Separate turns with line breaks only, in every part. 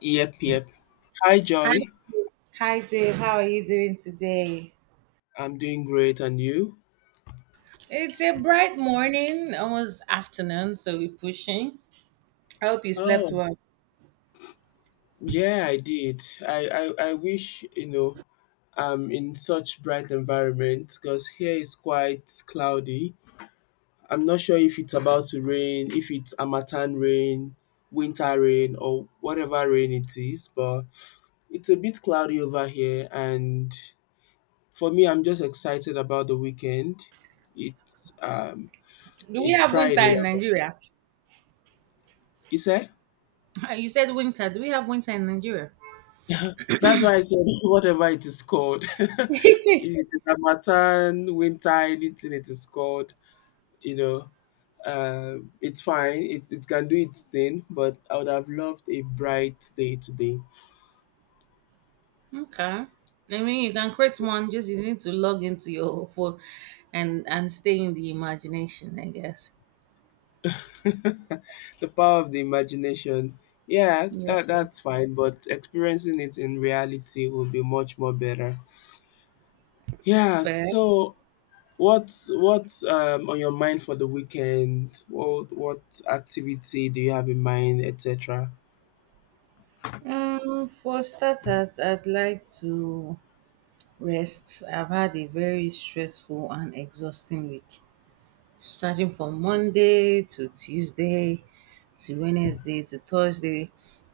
Yep, yep. Hi,
Hi,
Joy.
Dave. Hi, Dave. How are you doing today?
I'm doing great, and you?
It's a bright morning, almost afternoon, so we're pushing. I hope you slept
Oh,
well.
yeah, I did. I wish, I'm in such bright environment because here is quite cloudy. I'm not sure if it's about to rain, if it's Amatan rain, winter rain, or whatever rain it is, but it's a bit cloudy over here. And for me, I'm just excited about the weekend. It's um,
Do we
it's
have winter
Friday.
in Nigeria?
You said?
You said winter. Do we have winter in Nigeria?
That's why I said whatever it is called. It is Harmattan, winter, anything it is called, you know, it's fine. It can do its thing, but I would have loved a bright day today.
Okay. I mean, you can create one. Just you need to log into your phone, and stay in the imagination, I guess.
The power of the imagination. Yeah,
Yes,
that,
sir.
that's fine, but experiencing it in reality will be much more better. Yeah,
Fair.
so what's on your mind for the weekend? What activity do you have in mind, etc.?
For starters, I'd like to rest. I've had a very stressful and exhausting week, starting from Monday to Tuesday to Wednesday to Thursday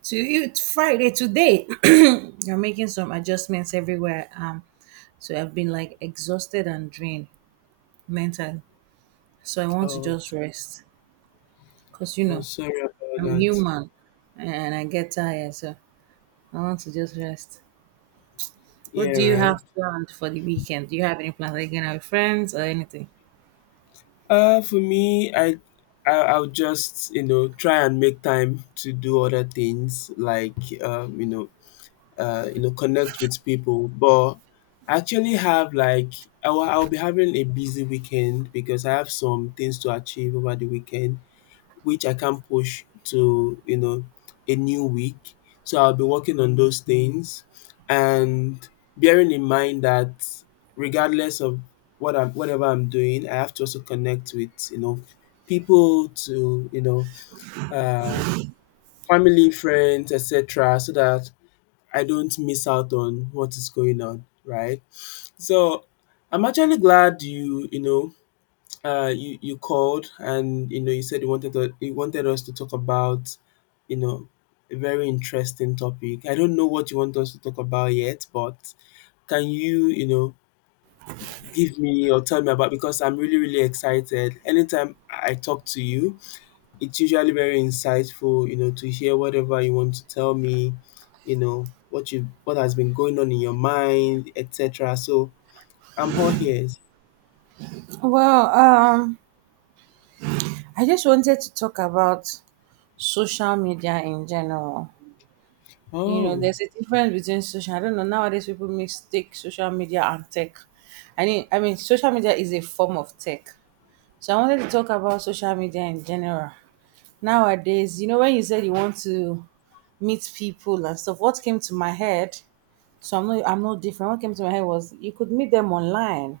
to Friday today. I'm making some adjustments everywhere. So I've been like exhausted and drained mentally. So I want to
Oh,
just rest because you
oh,
know
sorry about
I'm
that.
human and I get tired. So I want to just rest. What
Yeah,
do you
right.
have planned for the weekend? Do you have any plans? Are you going out with friends or anything?
For me, I'll just try and make time to do other things like um, you know, connect with people. But I actually have like I'll be having a busy weekend because I have some things to achieve over the weekend, which I can't push to, a new week. So I'll be working on those things and bearing in mind that regardless of whatever I'm doing, I have to also connect with, people to, uh family, friends, etc. so that I don't miss out on what is going on, right? So I'm actually glad you, you called and you said you wanted us to talk about you know a very interesting topic. I don't know what you want us to talk about yet, but can you you know give me or tell me about because I'm really really excited. Anytime I talk to you, it's usually very insightful. You know to hear whatever you want to tell me. You know what has been going on in your mind, etc. So I'm all ears.
Well, I just wanted to talk about social media in general. You know,
Oh.
there's a difference between social. I don't know, nowadays people mistake social media and tech. I mean, social media is a form of tech. So I wanted to talk about social media in general. Nowadays, you know, when you said you want to meet people and stuff, what came to my head? So I'm not different. What came to my head was you could meet them online.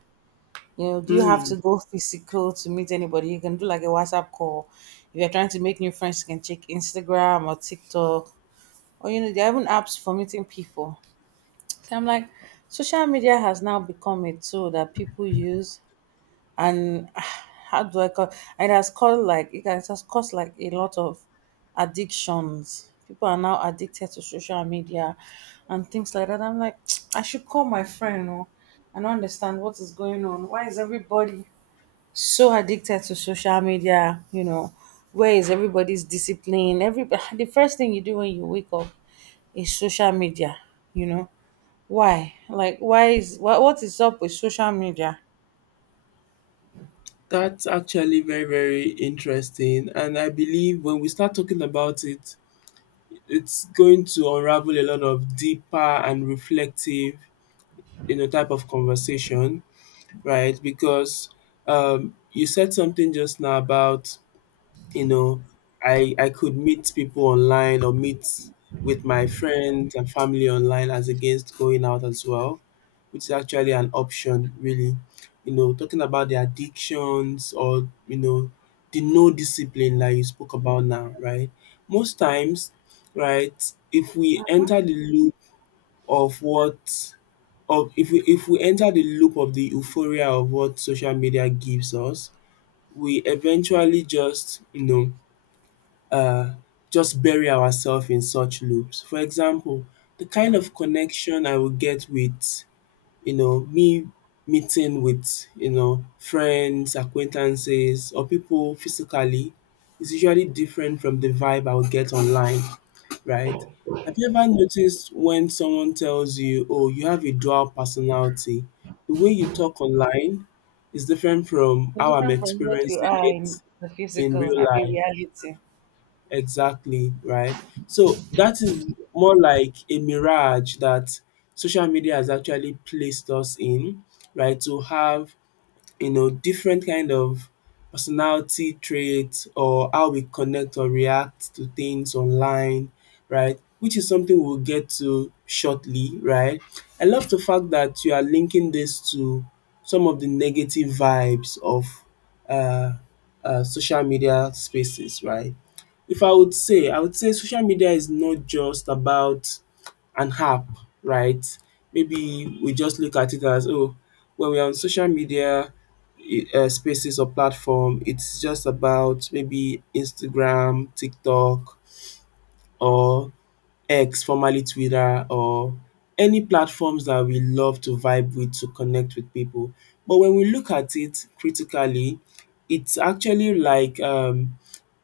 You know, do you have to go physical to meet anybody? You can do like a WhatsApp call. If you're trying to make new friends, you can check Instagram or TikTok. Or, you know, there are even apps for meeting people. So I'm like, social media has now become a tool that people use. And how do I call it? Has caused like, it has caused like a lot of addictions. People are now addicted to social media and things like that. I'm like, I should call my friend or, and understand what is going on. Why is everybody so addicted to social media, you know, where is everybody's discipline? Every the first thing you do when you wake up is social media, you know. Why? Like, why is what is up with social media?
That's actually very, very interesting. And I believe when we start talking about it, it's going to unravel a lot of deeper and reflective, type of conversation, right? Because you said something just now about you know I could meet people online or meet with my friends and family online as against going out as well, which is actually an option really. Talking about the addictions or the no discipline that you spoke about now, right, most times, right, if we enter the loop of what of if we enter the loop of the euphoria of what social media gives us, we eventually just you know uh just bury ourselves in such loops. For example, the kind of connection I will get with, me meeting with, friends, acquaintances or people physically is usually different from the vibe I will get online, right? Have you ever noticed when someone tells you, oh, you have a dual personality? The way you talk online is different from
It's
how I'm
different from what you
experiencing
are in
it
the
in
physical
real
happy
life.
reality.
Exactly, right? So that is more like a mirage that social media has actually placed us in, right? To have, different kind of personality traits or how we connect or react to things online, right? Which is something we'll get to shortly, right? I love the fact that you are linking this to some of the negative vibes of uh, social media spaces, right? If I would say, I would say social media is not just about an app, right? Maybe we just look at it as, oh, when we're on social media, spaces or platform. It's just about maybe Instagram, TikTok, or X, formerly Twitter, or any platforms that we love to vibe with to connect with people. But when we look at it critically, it's actually like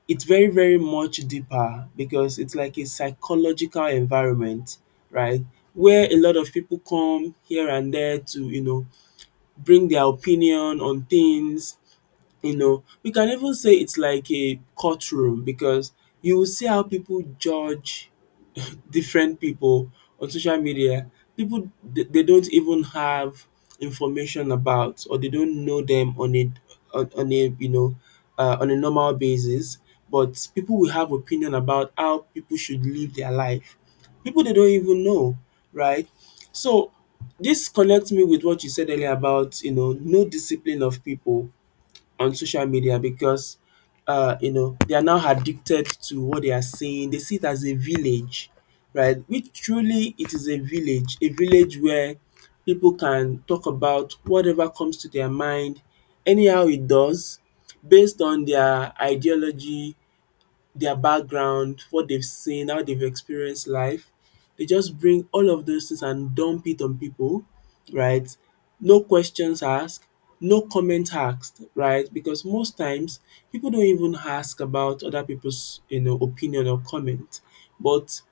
it's very, very much deeper because it's like a psychological environment, right? Where a lot of people come here and there to, bring their opinion on things, we can even say it's like a courtroom because you will see how people judge different people on social media. People they don't even have information about, or they don't know them on a on, on a you know on a normal basis, but people will have opinion about how people should live their life. People they don't even know, right? So this connects me with what you said earlier about no discipline of people on social media because they are now addicted to what they are seeing. They see it as a village, right? Which truly it is a village where people can talk about whatever comes to their mind, anyhow it does, based on their ideology, their background, what they've seen, how they've experienced life. They just bring all of those things and dump it on people, right? No questions asked, no comment asked, right? Because most times people don't even ask about other people's, opinion or comment. But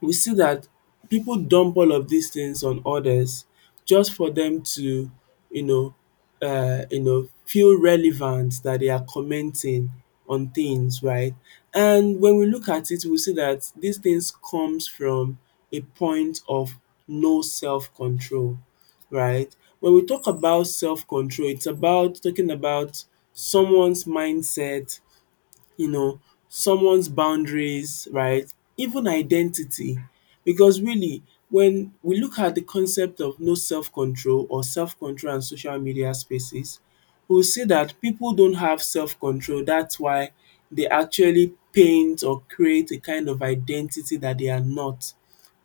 we see that people dump all of these things on others just for them to you know feel relevant that they are commenting on things, right? And when we look at it, we see that these things comes from a point of no self control, right? When we talk about self control, it's about talking about someone's mindset, you know, someone's boundaries, right? Even identity. Because really, when we look at the concept of no self control or self control and social media spaces, we'll see that people don't have self control. That's why they actually paint or create a kind of identity that they are not,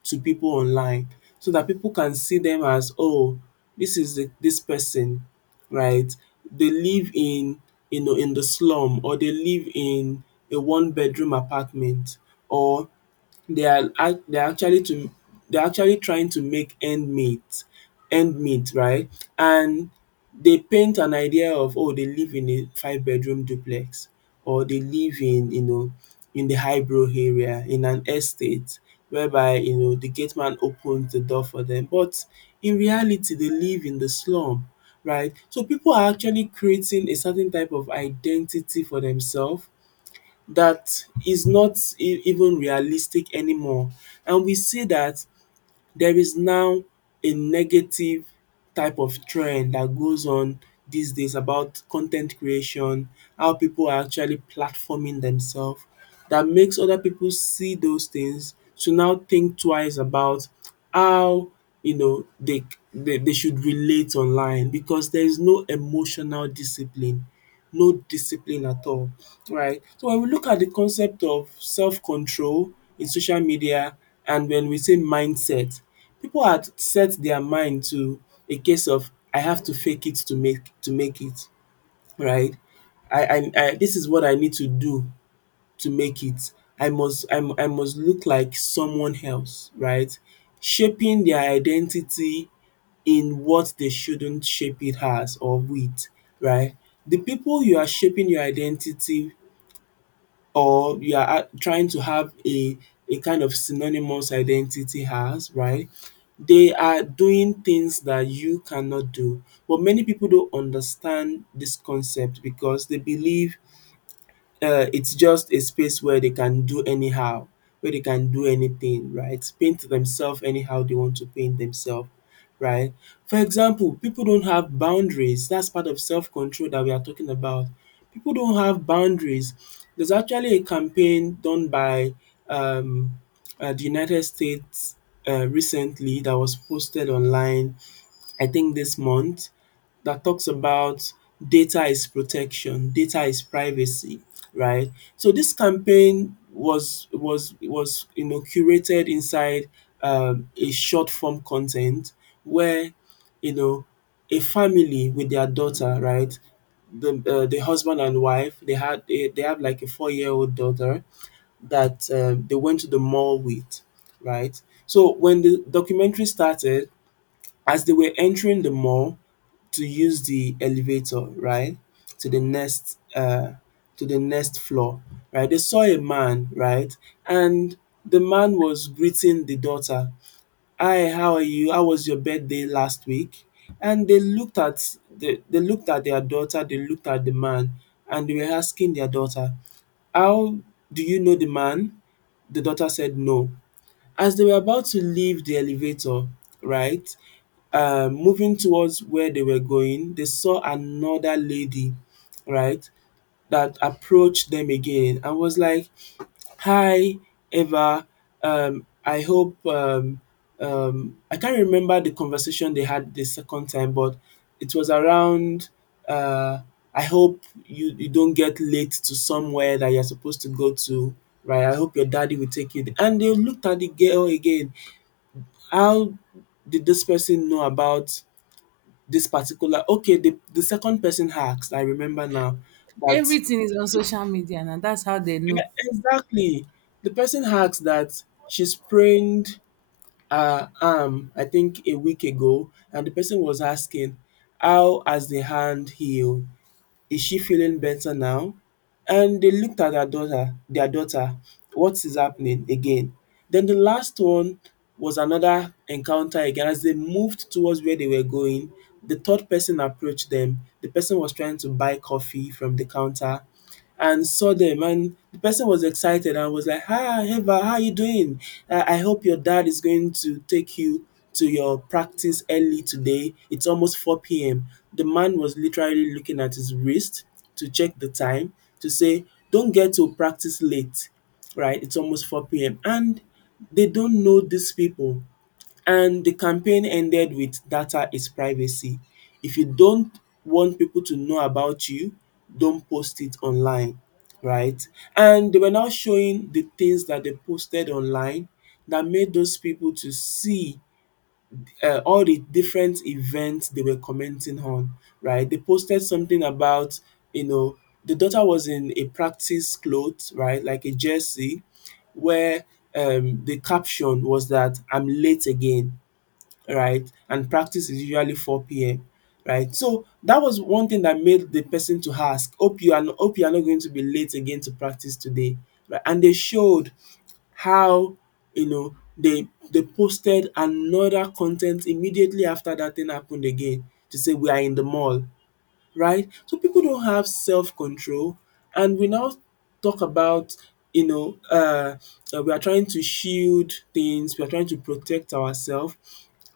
to people online, so that people can see them as, oh, this is this person, right, they live in, in the slum, or they live in a one bedroom apartment, or they are ac they are actually to they are actually trying to make end meet, right. And they paint an idea of, oh, they live in a five-bedroom duplex, or they live in, in the highbrow area in an estate whereby, the gate man opens the door for them, but in reality they live in the slum, right. So people are actually creating a certain type of identity for themselves that is not even realistic anymore, and we see that there is now a negative type of trend that goes on these days about content creation, how people are actually platforming themselves, that makes other people see those things to now think twice about how, you know they they should relate online, because there is no emotional discipline, no discipline at all, right. So when we look at the concept of self-control in social media, and when we say mindset, people had set their mind to a case of, I have to fake it to make it, right? I this is what I need to do to make it. I must look like someone else, right? Shaping their identity in what they shouldn't shape it as or with, right? The people you are shaping your identity, or you are ha trying to have a kind of synonymous identity as, right? They are doing things that you cannot do. But many people don't understand this concept because they believe it's just a space where they can do anyhow, where they can do anything, right? Paint themselves anyhow they want to paint themselves, right? For example, people don't have boundaries. That's part of self control that we are talking about. People don't have boundaries. There's actually a campaign done by um, the United States recently that was posted online, I think this month, that talks about data is protection, data is privacy, right? So this campaign was curated inside a short form content where, you know a family with their daughter, right? The husband and wife, they have like a 4-year old daughter that, they went to the mall with, right? So when the documentary started, as they were entering the mall, to use the elevator, right, to the next floor, right? They saw a man, right? And the man was greeting the daughter. "Hi, how are you? How was your birthday last week?" And they looked at they looked at their daughter, they looked at the man, and they were asking their daughter, "How do you know the man?" The daughter said no. As they were about to leave the elevator, right, moving towards where they were going, they saw another lady, right, that approached them again and was like, "Hi, Eva. I hope I can't remember the conversation they had the second time, but it was around. Uh, I hope you don't get late to somewhere that you're supposed to go to, right? I hope your daddy will take you there." And they looked at the girl again. How did this person know about this particular okay, the second person asked, I remember now, that
Everything is on social media and that's how they
yeah,
know.
exactly. The person asked that she sprained her arm, I think a week ago, and the person was asking, how has the hand healed? Is she feeling better now? And they looked at their daughter, what is happening again? Then the last one was another encounter again as they moved towards where they were going, the third person approached them. The person was trying to buy coffee from the counter and saw them, and the person was excited and was like, "Hi, Eva, how are you doing? I hope your dad is going to take you to your practice early today. It's almost 4 p.m." The man was literally looking at his wrist to check the time to say, don't get to practice late, right? It's almost 4 p.m. And they don't know these people. And the campaign ended with "Data is privacy. If you don't want people to know about you, don't post it online." Right? And they were now showing the things that they posted online that made those people to see all the different events they were commenting on, right? They posted something about, you know, the daughter was in a practice clothes, right, like a jersey where the caption was that, "I'm late again," right? And practice is usually four p.m., right? So that was one thing that made the person to ask, hope you are hope you are not going to be late again to practice today, right? And they showed how, you know, they posted another content immediately after that thing happened again to say we are in the mall, right? So people don't have self control, and we now talk about, you know, we are trying to shield things, we are trying to protect ourselves,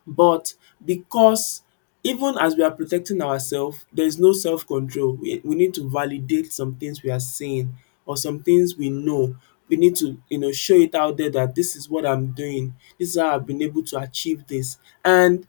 but because even as we are protecting ourselves, there is no self control. We need to validate some things we are seeing or some things we know. We need to, you know, show it out there that this is what I'm doing, this is how I've been able to achieve this, and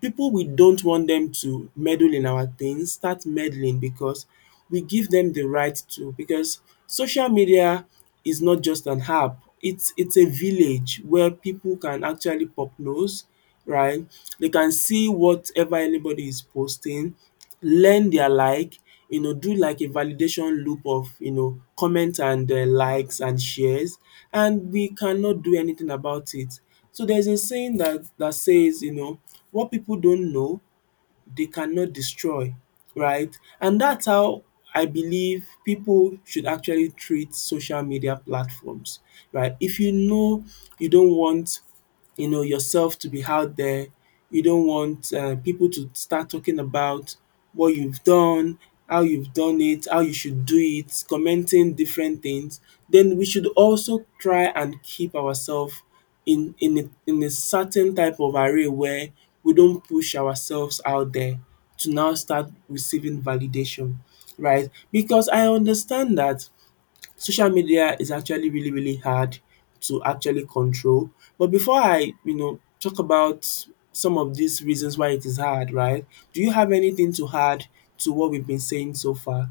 people we don't want them to meddle in our things start meddling because we give them the right to, because social media is not just an app, it's a village where people can actually pop nose, right? They can see whatever anybody is posting, learn their like, you know, do like a validation loop of, you know, comment and likes and shares, and we cannot do anything about it. So there's a saying that says, you know, what people don't know they cannot destroy, right? And that's how I believe people should actually treat social media platforms, right? If you know you don't want, you know, yourself to be out there. You don't want people to start talking about what you've done, how you've done it, how you should do it, commenting different things. Then we should also try and keep ourselves in a certain type of array where we don't push ourselves out there to now start receiving validation, right? Because I understand that social media is actually really, really hard to actually control. But before I, you know, talk about some of these reasons why it is hard, right? Do you have anything to add to what we've been saying so far?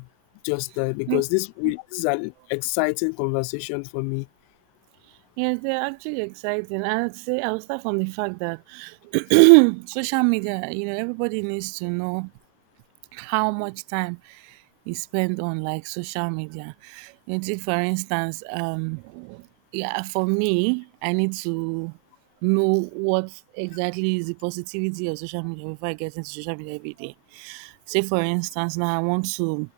Just because this is an exciting conversation for me.
Yes, they're actually exciting. I'd say I'll start from the fact that social media, you know, everybody needs to know how much time you spend on like social media. You take for instance, yeah, for me, I need to know what exactly is the positivity of social media before I get into social media every day. Say for instance, now I want to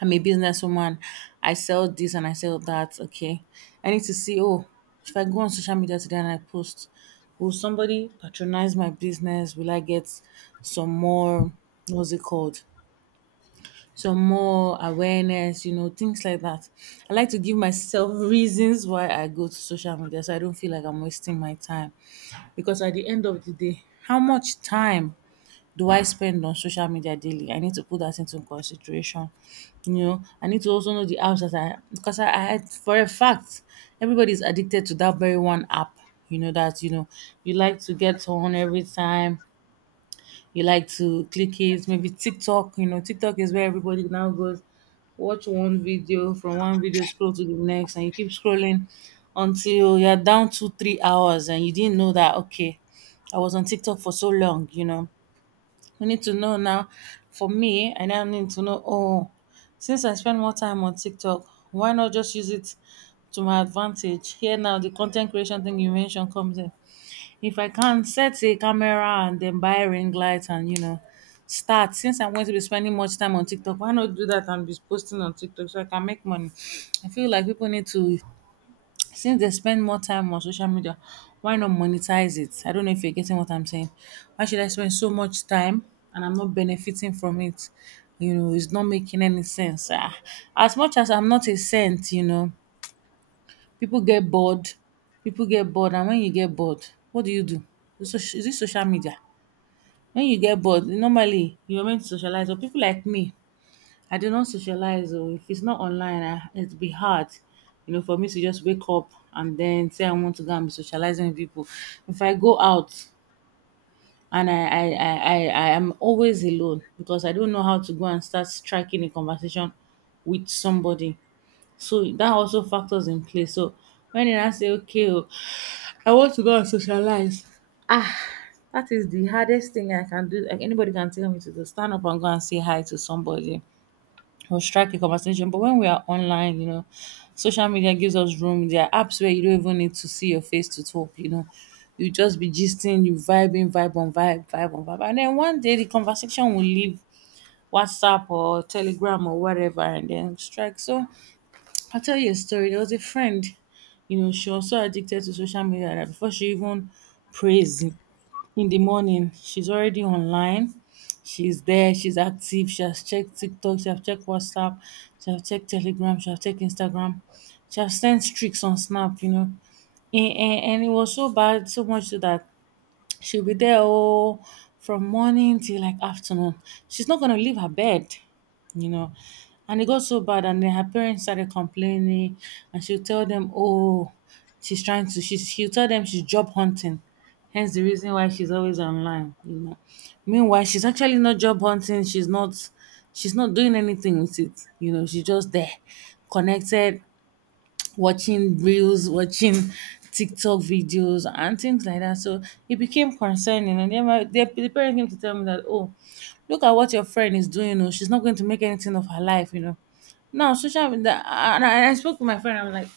I'm a businesswoman, I sell this and I sell that, okay. I need to see, oh, if I go on social media today and I post, will somebody patronize my business? Will I get some more, what's it called, some more awareness, you know, things like that. I like to give myself reasons why I go to social media so I don't feel like I'm wasting my time. Because at the end of the day, how much time do I spend on social media daily? I need to put that into consideration. You know, I need to also know the apps that I, because I had for a fact everybody's addicted to that very one app, you know, that, you know, you like to get on every time, you like to click it, maybe TikTok. You know, TikTok is where everybody now goes, watch one video, from one video scroll to the next, and you keep scrolling until you're down 2-3 hours and you didn't know that. Okay, I was on TikTok for so long, you know. You need to know now. For me, I now need to know, oh, since I spend more time on TikTok, why not just use it to my advantage? Here now the content creation thing you mentioned comes in. If I can set a camera and then buy ring light and, you know, start, since I'm going to be spending much time on TikTok, why not do that and be posting on TikTok so I can make money? I feel like people need to, since they spend more time on social media, why not monetize it? I don't know if you're getting what I'm saying. Why should I spend so much time and I'm not benefiting from it? You know, it's not making any sense. Ah, as much as I'm not a saint, you know, people get bored. People get bored, and when you get bored, what do you do? Is is it social media? When you get bored, normally you're meant to socialize. But people like me, I do not socialize. Or if it's not online, it'd be hard, you know, for me to just wake up and then say I want to go and be socializing with people. If I go out and I am always alone because I don't know how to go and start striking a conversation with somebody. So that also factors in play. So when I say, okay, oh, I want to go and socialize. Ah, that is the hardest thing I can do. Like, anybody can tell me to do, stand up and go and say hi to somebody or strike a conversation. But when we are online, you know, social media gives us room. There are apps where you don't even need to see your face to talk, you know. You just be gisting, you vibing, vibe on vibe, vibe on vibe. And then one day the conversation will leave WhatsApp or Telegram or whatever and then strike. So I'll tell you a story. There was a friend, you know, she was so addicted to social media that before she even prays in the morning, she's already online. She's there, she's active, she has checked TikTok, she has checked WhatsApp, she has checked Telegram, she has checked Instagram, she has sent streaks on Snap, you know. And it was so bad, so much so that she'll be there, oh, from morning till like afternoon. She's not gonna leave her bed, you know. And it got so bad, and then her parents started complaining, and she'll tell them, "Oh, she's trying to." She'll tell them she's job hunting, hence the reason why she's always online, you know. Meanwhile, she's actually not job hunting. She's not. She's not doing anything with it, you know. She's just there, connected, watching reels, watching TikTok videos and things like that. So it became concerning. And then the parent came to tell me that, oh, look at what your friend is doing. Oh, she's not going to make anything of her life, you know. Now, social media, and I spoke to my friend, I'm like,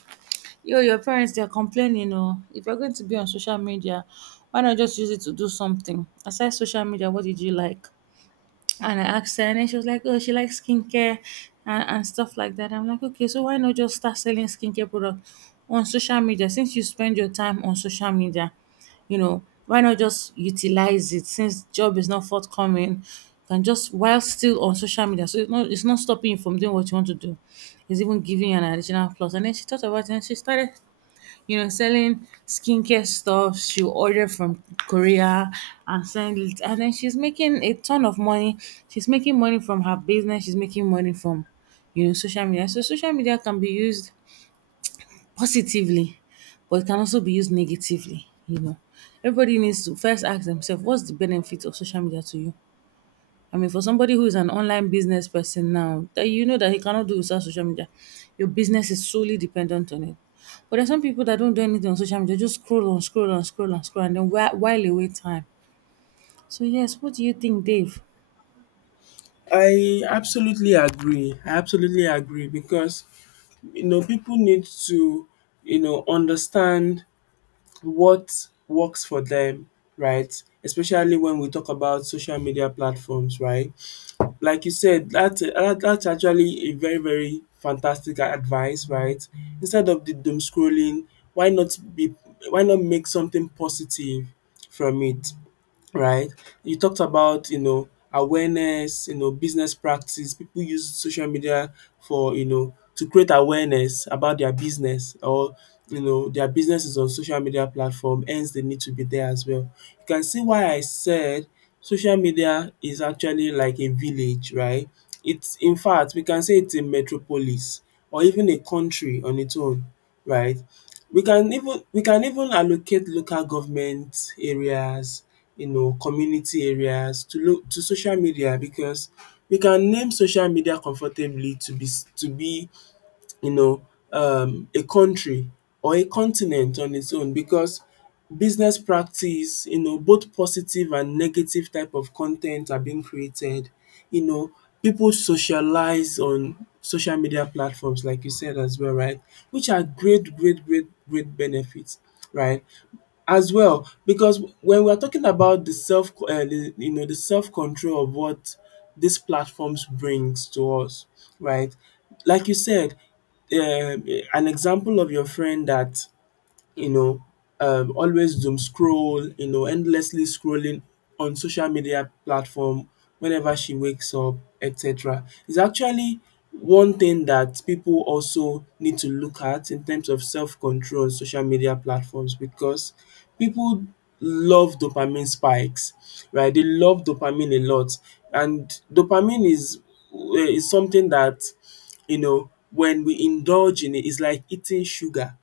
yo, your parents, they're complaining. Oh, if you're going to be on social media, why not just use it to do something? Aside social media, what did you like? And I asked her, and then she was like, "Oh, she likes skincare and stuff like that." I'm like, "Okay, so why not just start selling skincare product on social media? Since you spend your time on social media, you know, why not just utilize it? Since job is not forthcoming, you can just while still on social media, so it's not stopping you from doing what you want to do. It's even giving you an additional plus." And then she thought about it, and she started, you know, selling skincare stuff. She'll order from Korea and send it. And then she's making a ton of money. She's making money from her business. She's making money from, you know, social media. So social media can be used positively, but it can also be used negatively, you know. Everybody needs to first ask themselves, what's the benefit of social media to you? I mean, for somebody who is an online business person now, that you know that he cannot do without social media, your business is solely dependent on it. But there's some people that don't do anything on social media, just scroll on, scroll on, scroll on, scroll, and then while away time. So yes, what do you think, Dave?
I absolutely agree. I absolutely agree because, you know, people need to, you know, understand what works for them, right? Especially when we talk about social media platforms, right? Like you said, that's actually a very, very fantastic advice, right? Instead of the doom scrolling, why not be why not make something positive from it? Right? You talked about, you know, awareness, you know, business practice. People use social media for, you know, to create awareness about their business, or, you know, their business is on social media platform, hence they need to be there as well. You can see why I said social media is actually like a village, right? It's in fact we can say it's a metropolis or even a country on its own, right? We can even allocate local government areas, you know, community areas to lo to social media because we can name social media comfortably to be you know, a country or a continent on its own because business practice, you know, both positive and negative type of content are being created. You know, people socialize on social media platforms like you said as well, right? Which are great benefits, right? As well because when we are talking about the self you know the self control of what these platforms brings to us, right? Like you said, um an example of your friend that you know, always doom scroll, you know, endlessly scrolling on social media platform whenever she wakes up, etc. It's actually one thing that people also need to look at in terms of self-control on social media platforms because people love dopamine spikes, right? They love dopamine a lot, and dopamine is is something that, you know, when we indulge in it, it's like eating sugar,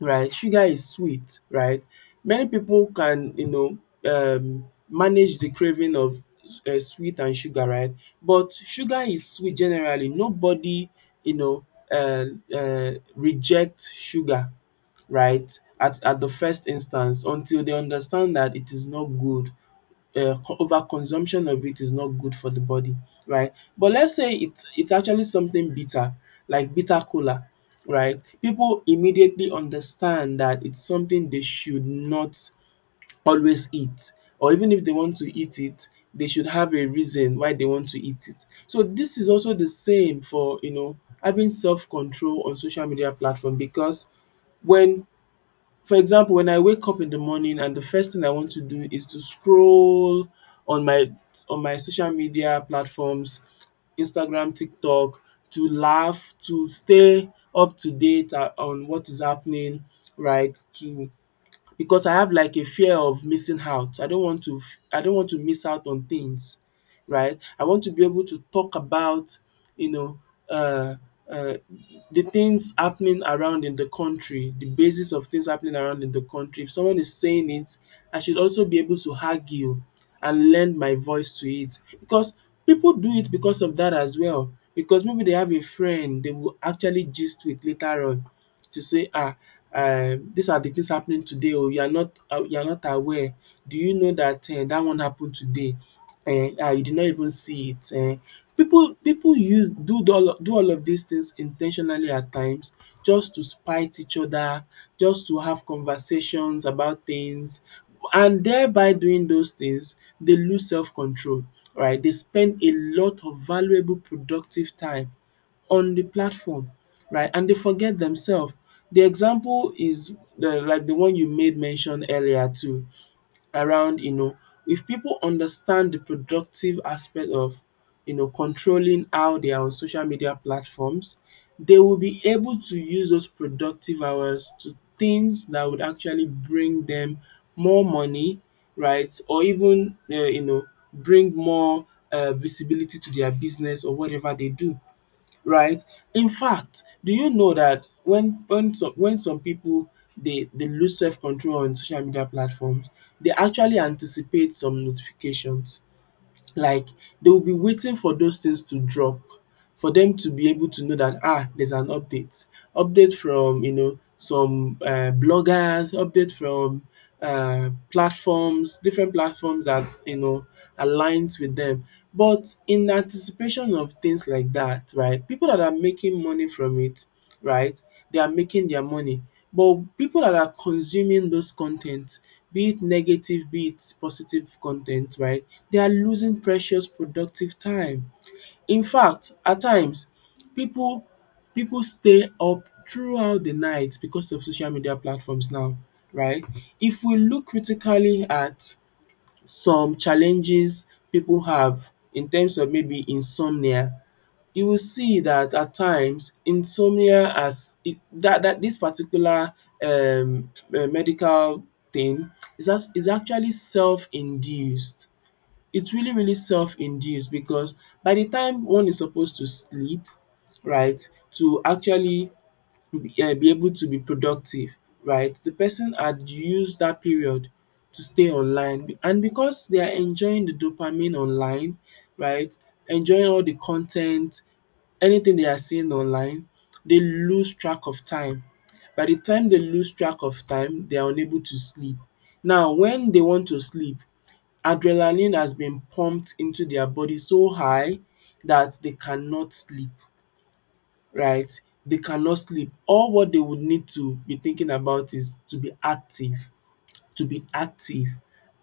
right? Sugar is sweet, right? Many people can, you know, um manage the craving of sweet and sugar, right? But sugar is sweet generally, nobody you know uh, reject sugar, right? At the first instance until they understand that it is not good, over consumption of it is not good for the body, right? But let's say it's actually something bitter like bitter cola, right? People immediately understand that it's something they should not always eat, or even if they want to eat it, they should have a reason why they want to eat it. So this is also the same for, you know, having self control on social media platform because when for example, when I wake up in the morning and the first thing I want to do is to scroll on my social media platforms, Instagram, TikTok, to laugh, to stay up to date on what is happening, right? To, because I have like a fear of missing out. I don't want to I don't want to miss out on things, right? I want to be able to talk about, you know, uh, uh, the things happening around in the country, the basis of things happening around in the country. If someone is saying it, I should also be able to argue and lend my voice to it because people do it because of that as well. Because maybe they have a friend they will actually gist with later on to say ah these are the things happening today, oh you are not aware. Do you know that dat one happened today, eh? And you did not even see it. People pipu use do the all do all of these things intentionally at times, just to spite each other, just to have conversations about things, and thereby doing those things they lose self control, right. They spend a lot of valuable productive time on the platform, right? And they forget themselves. The example is the like the one you made mention earlier too, around, you know, if people understand the productive aspect of, you know, controlling how they are on social media platforms, they will be able to use those productive hours to things that would actually bring them more money, right? Or even, you know, bring more visibility to their business or whatever they do, right? In fact, do you know that when some people they lose self control on social media platforms, they actually anticipate some notifications, like they will be waiting for those things to drop for them to be able to know that ah there's an update. Update from you know some bloggers, update from platforms, different platforms that you know aligns with them. But in anticipation of things like that right, people that are making money from it right? They are making their money. But people that are consuming those content, be it negative, be it positive content, right? They are losing precious productive time. In fact, at times, people people stay up throughout the night because of social media platforms now, right? If we look critically at some challenges people have in terms of maybe insomnia, you will see that at times insomnia as it that this particular um medical thing is as is actually self-induced. It's really self-induced because by the time one is supposed to sleep, right, to actually be able to be productive, right? The person had used that period to stay online, and because they are enjoying the dopamine online, right, enjoying all the content, anything they are seeing online, they lose track of time. By the time they lose track of time, they are unable to sleep. Now when they want to sleep, adrenaline has been pumped into their body so high that they cannot sleep, right, they cannot sleep. All what they would need to be thinking about is to be active, to be active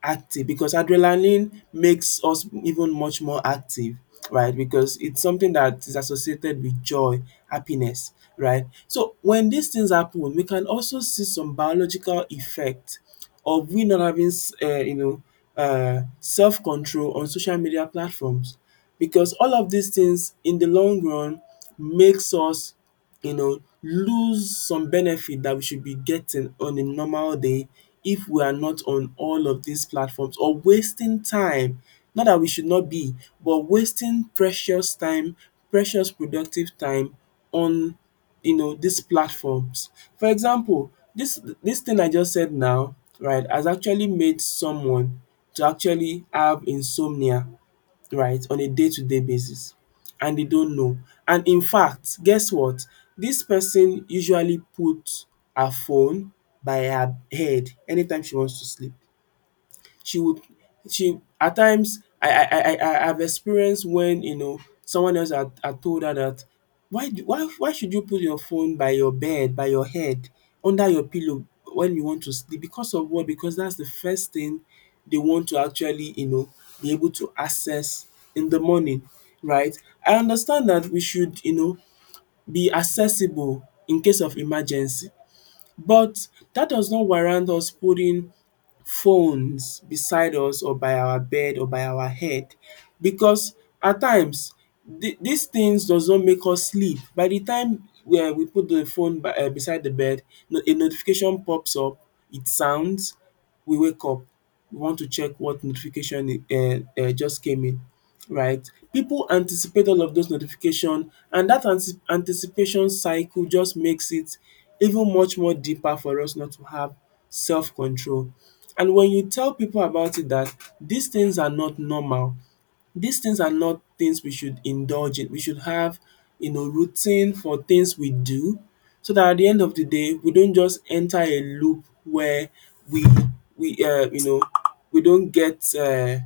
active, because adrenaline makes us even much more active, right, because it's something that is associated with joy, happiness, right. So when these things happen, we can also see some biological effect of we not having um you know self control on social media platforms, because all of these things in the long run makes us, you know, lose some benefit that we should be getting on a normal day if we are not on all of these platforms or wasting time. Not that we should not be, but wasting precious time, precious productive time on, you know, these platforms. For example, this thing I just said now, right, has actually made someone to actually have insomnia, right, on a day-to-day basis, and they don't know. And in fact, guess what? This person usually put her phone by her head anytime she wants to sleep. She would she at times I've experienced when, you know, someone else had told her that, why do why should you put your phone by your bed, by your head, under your pillow when you want to sleep, because of what? Because that's the first thing they want to actually, you know, be able to access in the morning, right? I understand that we should, you know, be accessible in case of emergency, but that does not warrant us putting phones beside us or by our bed or by our head, because at times the dis things does not make us sleep. By the time we put the phone by beside the bed, a notification pops up, it sounds, we wake up, we want to check what notification just came in, right? People anticipate all of those notification, and that anticipation cycle just makes it even much more deeper for us not to have self control. And when you tell people about it that these things are not normal, these things are not things we should indulge in. We should have, you know, routine for things we do, so that at the end of the day we don't just enter a loop where we we um you know we don't get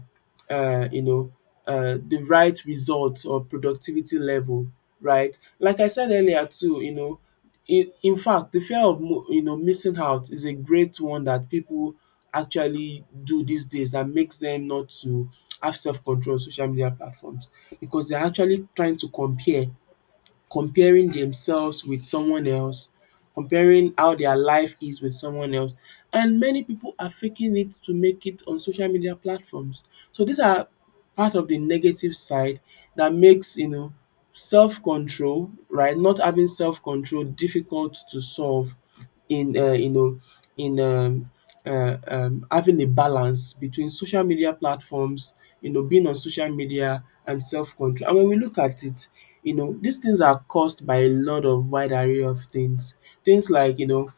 um you know the right results or productivity level, right? Like I said earlier too, you know, in fact, the fear of mo you know missing out is a great one that people actually do these days, that makes them not to have self-control on social media platforms, because they're actually trying to compare comparing themselves with someone else, comparing how their life is with someone else, and many people are faking it to make it on social media platforms. So these are part of the negative side that makes, you know, self control, right, not having self control difficult to solve in in um having a balance between social media platforms, you know, being on social media and self control. And when we look at it, you know, these things are caused by a lot of wide array of things. Things like, you know,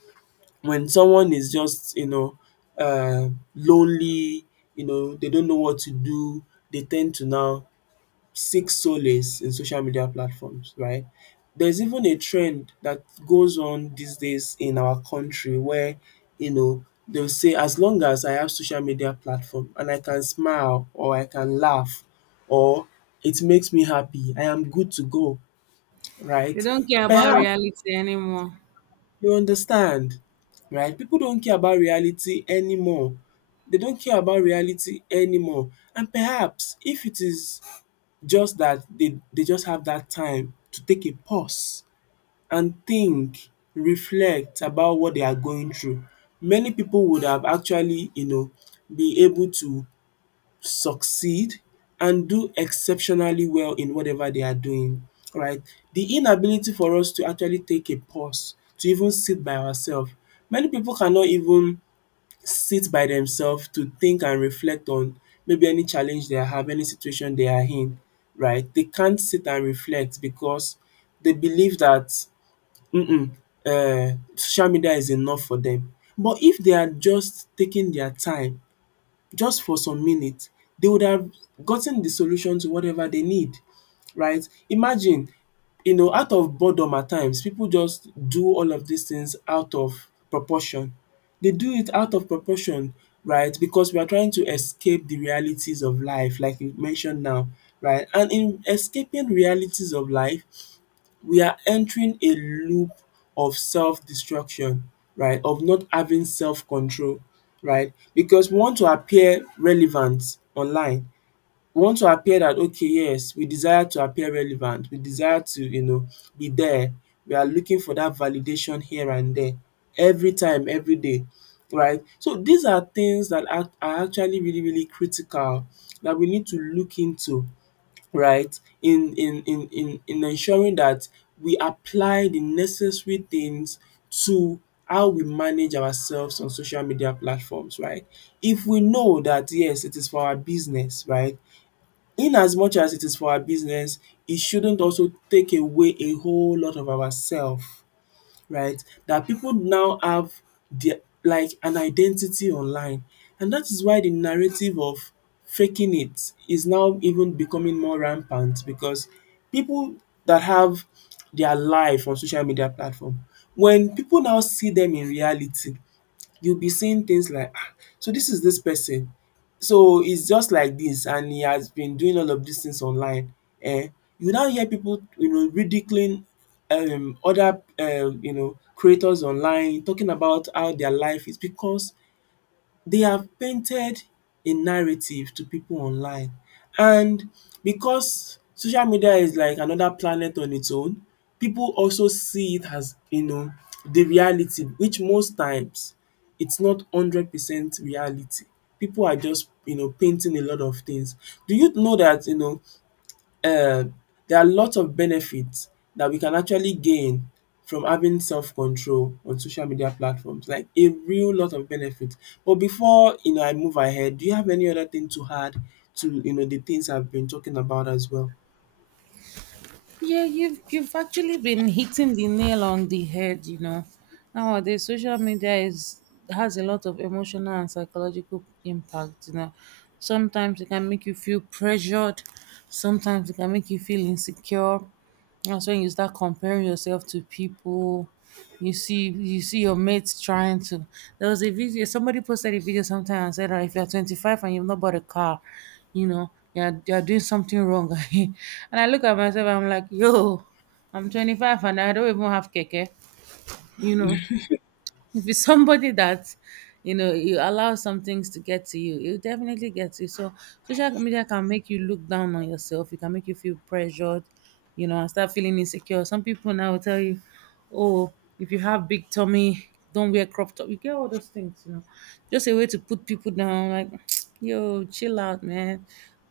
when someone is just, you know, lonely, you know, they don't know what to do, they tend to now seek solace in social media platforms, right? There's even a trend that goes on these days in our country where, you know, they'll say, as long as I have social media platform and I can smile or I can laugh, or it makes me happy, I am good to go,
They
right?
don't care about
Perhaps
reality anymore.
you understand, right? People don't care about reality anymore. They don't care about reality anymore. And perhaps if it is just that they just have that time to take a pause and think, reflect about what they are going through. Many people would have actually, you know, be able to succeed and do exceptionally well in whatever they are doing, right? The inability for us to actually take a pause, to even sit by ourselves. Many people cannot even sit by themselves to think and reflect on maybe any challenge they have, any situation they are in, right? They can't sit and reflect because they believe that um social media is enough for them. But if they are just taking their time just for some minutes, they would have gotten the solution to whatever they need, right? Imagine, you know, out of boredom at times, people just do all of these things out of proportion. They do it out of proportion, right? Because we are trying to escape the realities of life, like you mentioned now, right? And in escaping realities of life, we are entering a loop of self-destruction, right, of not having self-control, right, because we want to appear relevant online. We want to appear that, okay, yes, we desire to appear relevant, we desire to, you know, be there, we are looking for that validation here and there every time every day, right. So these are things that are actually really critical that we need to look into, right? In ensuring that we apply the necessary things to how we manage ourselves on social media platforms, right? If we know that yes, it is for our business, right? In as much as it is for our business, it shouldn't also take away a whole lot of ourself, right? That people now have their, like an identity online, and that is why the narrative of faking it is now even becoming more rampant, because people that have their life on social media platform, when people now see them in reality, you'll be seeing things like, ah, so this is this person, so it's just like this and he has been doing all of these things online. um you now hear people, you know, ridiculing other creators online, talking about how their life is because they have painted a narrative to people online. And because social media is like another planet on its own, people also see it as, you know, the reality, which most times it's not 100% reality. People are just, you know, painting a lot of things. Do you know that, you know, um there are lots of benefits that we can actually gain from having self-control on social media platforms, like a real lot of benefits. But before, you know, I move ahead, do you have any other thing to add to, you know, the things I've been talking about as well?
Yeah, you've actually been hitting the nail on the head, you know. Nowadays, social media is has a lot of emotional and psychological impact, you know. Sometimes it can make you feel pressured, sometimes it can make you feel insecure. That's when you start comparing yourself to people. You see, your mates trying to. There was a video. Somebody posted a video sometime and said, "Ah, if you're 25 and you've not bought a car, you know you're doing something wrong." And I look at myself. I'm like, "Yo, I'm 25 and I don't even have keke," you know. If it's somebody that you know you allow some things to get to you, it definitely gets you. So social media can make you look down on yourself. It can make you feel pressured, you know, and start feeling insecure. Some people now will tell you, "Oh, if you have big tummy, don't wear crop top." You get all those things, you know, just a way to put people down. Like, yo, chill out, man.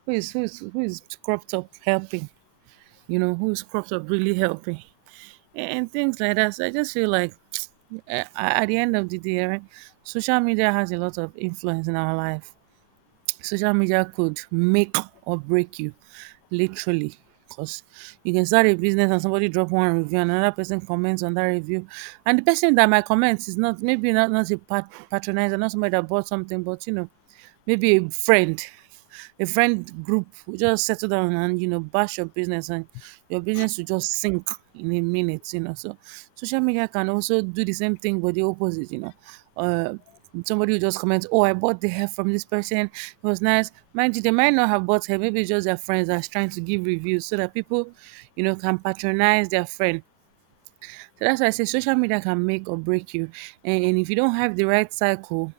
Who is crop top helping? You know, who is crop top really helping? And things like that. So I just feel like eh, at the end of the day, right, social media has a lot of influence in our life. Social media could make or break you, literally. Because you can start a business and somebody drop one review and another person comments on that review. And the person that might comment is not maybe not, a patronizer, not somebody that bought something, but you know, maybe a friend group will just settle down and you know bash your business, and your business will just sink in a minute, you know. So social media can also do the same thing but the opposite, you know. uh Somebody will just comment, "Oh, I bought the hair from this person. It was nice." Mind you, they might not have bought hair. Maybe it's just their friends that's trying to give reviews so that people, you know, can patronize their friend. So that's why I say social media can make or break you. And if you don't have the right cycle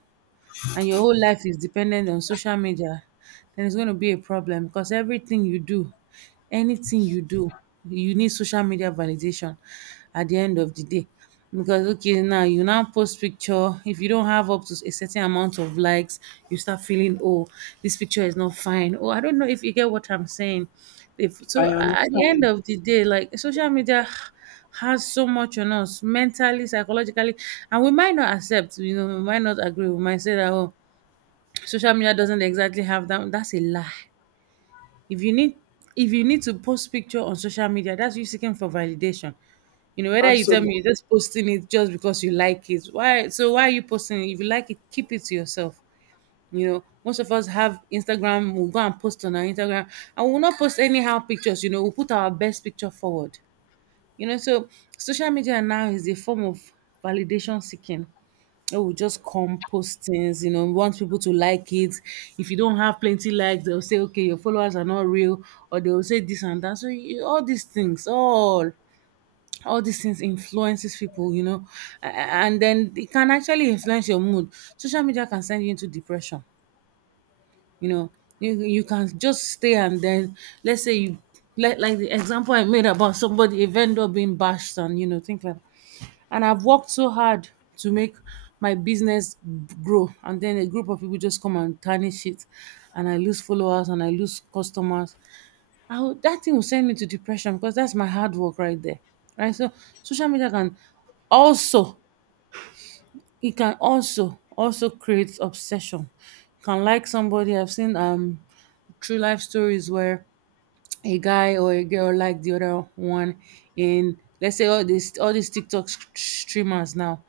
and your whole life is dependent on social media, then it's going to be a problem, because everything you do, anything you do, you need social media validation at the end of the day. Because okay, now you now post picture. If you don't have up to a certain amount of likes, you start feeling, oh, this picture is not fine. Oh, I don't know if you get what I'm saying. If, so
I
at the end
understand.
of the day, like, social media has so much on us mentally, psychologically, and we might not accept, you know, we might not agree. We might say that, oh, social media doesn't exactly have that. That's a lie. If you need if you need to post picture on social media, that's you seeking for validation. You know, whether you tell me you're
Absolutely.
just posting it just because you like it. Why so why are you posting it? If you like it, keep it to yourself. You know, most of us have Instagram, we'll go and post on our Instagram and we'll not post anyhow pictures, you know, we'll put our best picture forward. You know, so social media now is a form of validation seeking. It will just compost things, you know, want people to like it. If you don't have plenty likes, they'll say, okay, your followers are not real, or they'll say this and that. So you, all these things, all these things influences people, you know, and then it can actually influence your mood. Social media can send you into depression, you know. You can just stay and then, let's say you, like the example I made about somebody, a vendor being bashed and you know things like that. And I've worked so hard to make my business grow, and then a group of people just come and tarnish it, and I lose followers and I lose customers. That thing will send me to depression, because that's my hard work right there, right? So social media can also, it can also create obsession. You can like somebody. I've seen true life stories where a guy or a girl like the other one, in, let's say, all these TikTok streamers now.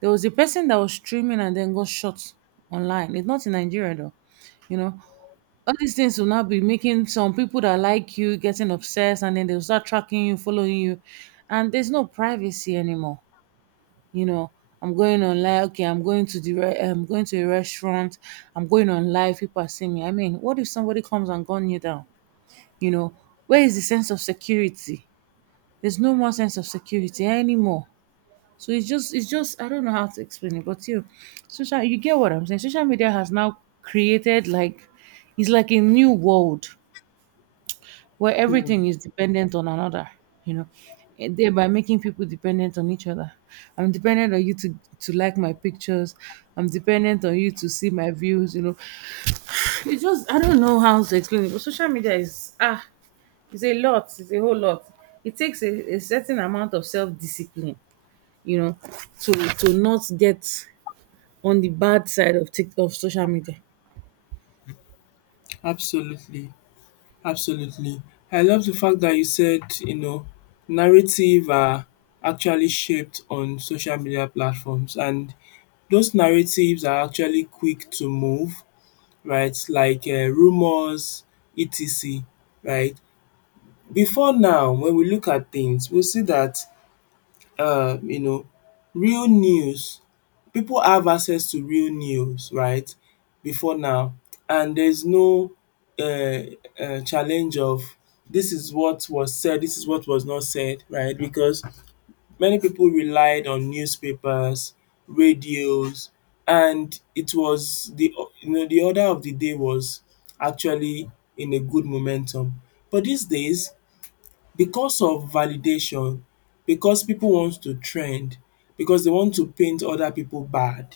There was a person that was streaming and then got shot online. It's not in Nigeria though. You know, all these things will now be making some people that like you getting obsessed, and then they'll start tracking you, following you, and there's no privacy anymore, you know. I'm going on live. Okay, I'm going to a restaurant, I'm going on live, people are seeing me. I mean, what if somebody comes and gun you down? You know, where is the sense of security? There's no more sense of security anymore. So it's just, I don't know how to explain it, but you social you get what I'm saying. Social media has now created, like, it's like a new world where everything is dependent on another, you know, and thereby making people dependent on each other. I'm dependent on you to like my pictures. I'm dependent on you to see my views, you know. It's just, I don't know how to explain it, but social media is, ah, it's a lot, it's a whole lot. It takes a certain amount of self discipline, you know, to not get on the bad side of, tick of social media.
Absolutely. Absolutely. I love the fact that you said, you know, narrative are actually shaped on social media platforms, and those narratives are actually quick to move, right, like rumours, etc, right. Before now, when we look at things, we see that, you know, real news, people have access to real news, right, before now, and there is no challenge of, this is what was said, this is what was not said, right, because many people relied on newspapers, radios, and it was the, you know, the order of the day was actually in a good momentum. But these days, because of validation, because people want to trend, because they want to paint other people bad,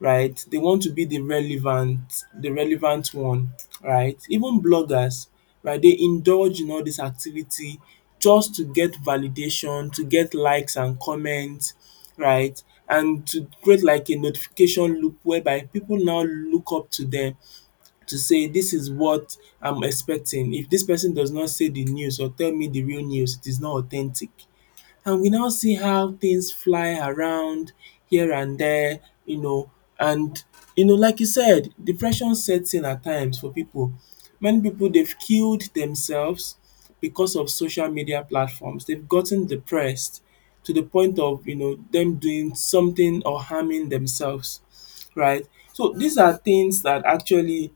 right? They want to be the relevant one, right? Even bloggers, right, they indulge in all this activity just to get validation, to get likes and comments, right? And to create like a notification loop whereby people now look up to them, to say, "This is what I'm expecting. If this person does not say the news or tell me the real news, it is not authentic." And we now see how things fly around here and there, you know, and, you know, like you said, depression sets in at times for people. Many people they've killed themselves because of social media platforms. They've gotten depressed to the point of, you know, them doing something or harming themselves, right? So these are things that actually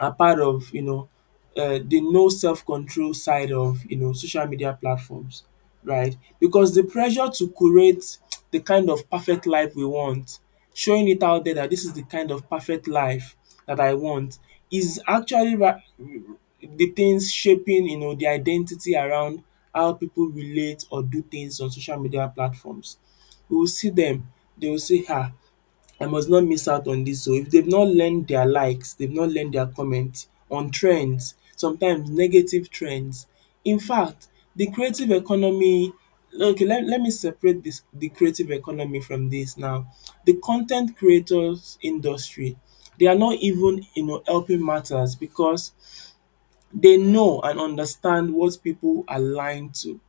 are part of the no self control side of social media platforms, right? Because the pressure to curate the kind of perfect life we want, showing it out there that this is the kind of perfect life that I want is actually ra the things shaping the identity around how people relate or do things on social media platforms. We will see them; they will say, “Ah, I must not miss out on dis o. If they've not learned their likes, they've not learned their comment on trends, sometimes negative trends.” In fact, the creative economy, okay, let me separate this, the creative economy, from this now. The content creators industry, they are not even helping matters because they know and understand what people are lying to,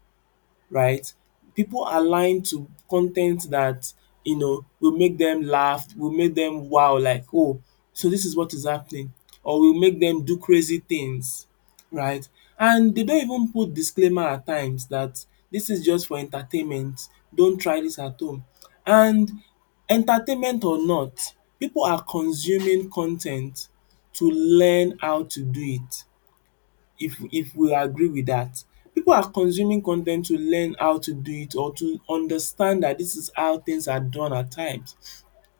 right? People align to content that, you know, will make them laugh, will make them wow, like, “Oh, so this is what is happening,” or will make them do crazy things, right? And they don't even put disclaimer at times that, “This is just for entertainment, don't try this at home,” and entertainment or not, people are consuming con ten t to learn how to do it, if we agree with that. People are consuming con ten t to learn how to do it or to understand that this is how things are done at times.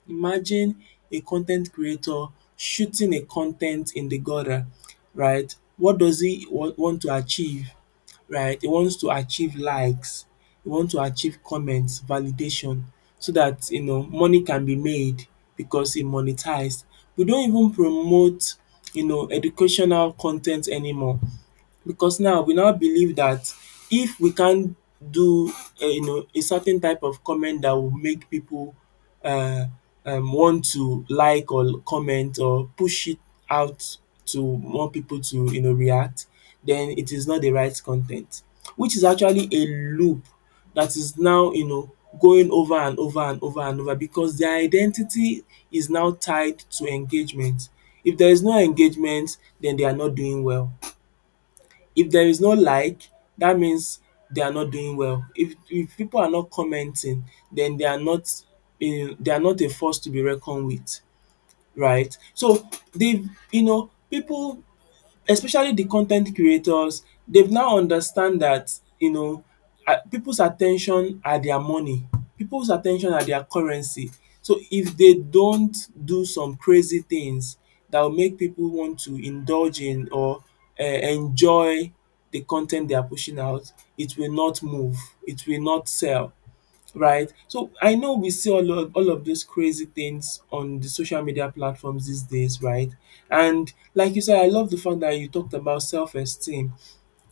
Imagine a con ten t creator shooting a con ten t in the gutter, right? What does he wa want to achieve, right? He wants to achieve likes, he wants to achieve comments, validation, so that, you know, money can be made because he monetized. We don't even promote, you know, educational con ten t anymore because now we now believe that if we can't do a, you know, a certain type of comment that will make people uh, want to like or comment or push it out to more people to, you know, react, then it is not the right content, which is actually a loop that is now, you know, going over and over and over and over because their identity is now tied to engagement. If there is no engagement, then they are not doing well. If there is no like, that means they are not doing well. If people are not commenting, then they are not in, they are not a force to be reckoned with, right? So, di you know, people, especially the content creators, they've now understand that, you know, people's attention are their money, people's attention are their currency. So if they don't do some crazy things that will make people want to indulge in or enjoy the content they are pushing out, it will not move, it will not sell. Right? So I know we see all of those crazy things on the social media platforms these days, right? And like you said, I love the fact that you talked about self-esteem.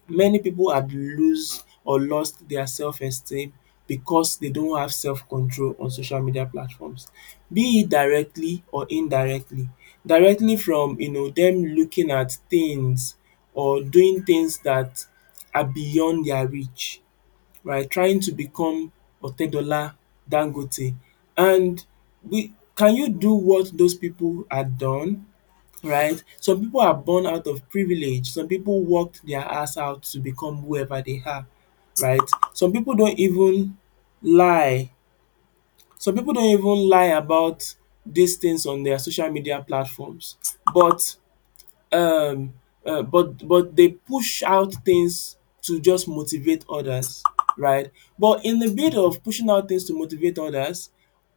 Many people had lose or lost their self-esteem because they don't have self-control on social media platforms, be it directly or indirectly. Directly from, you know, them looking at things or doing things that are beyond their reach by trying to become Otedola, Dangote. And we can you do what those people had done? Right? Some people are born out of privilege. Some people worked their ass out to become whoever they are. Right? Some people don't even lie. Some people don't even lie about these things on their social media platforms. But um but they push out things to just motivate others, right? But in the bit of pushing out things to motivate others,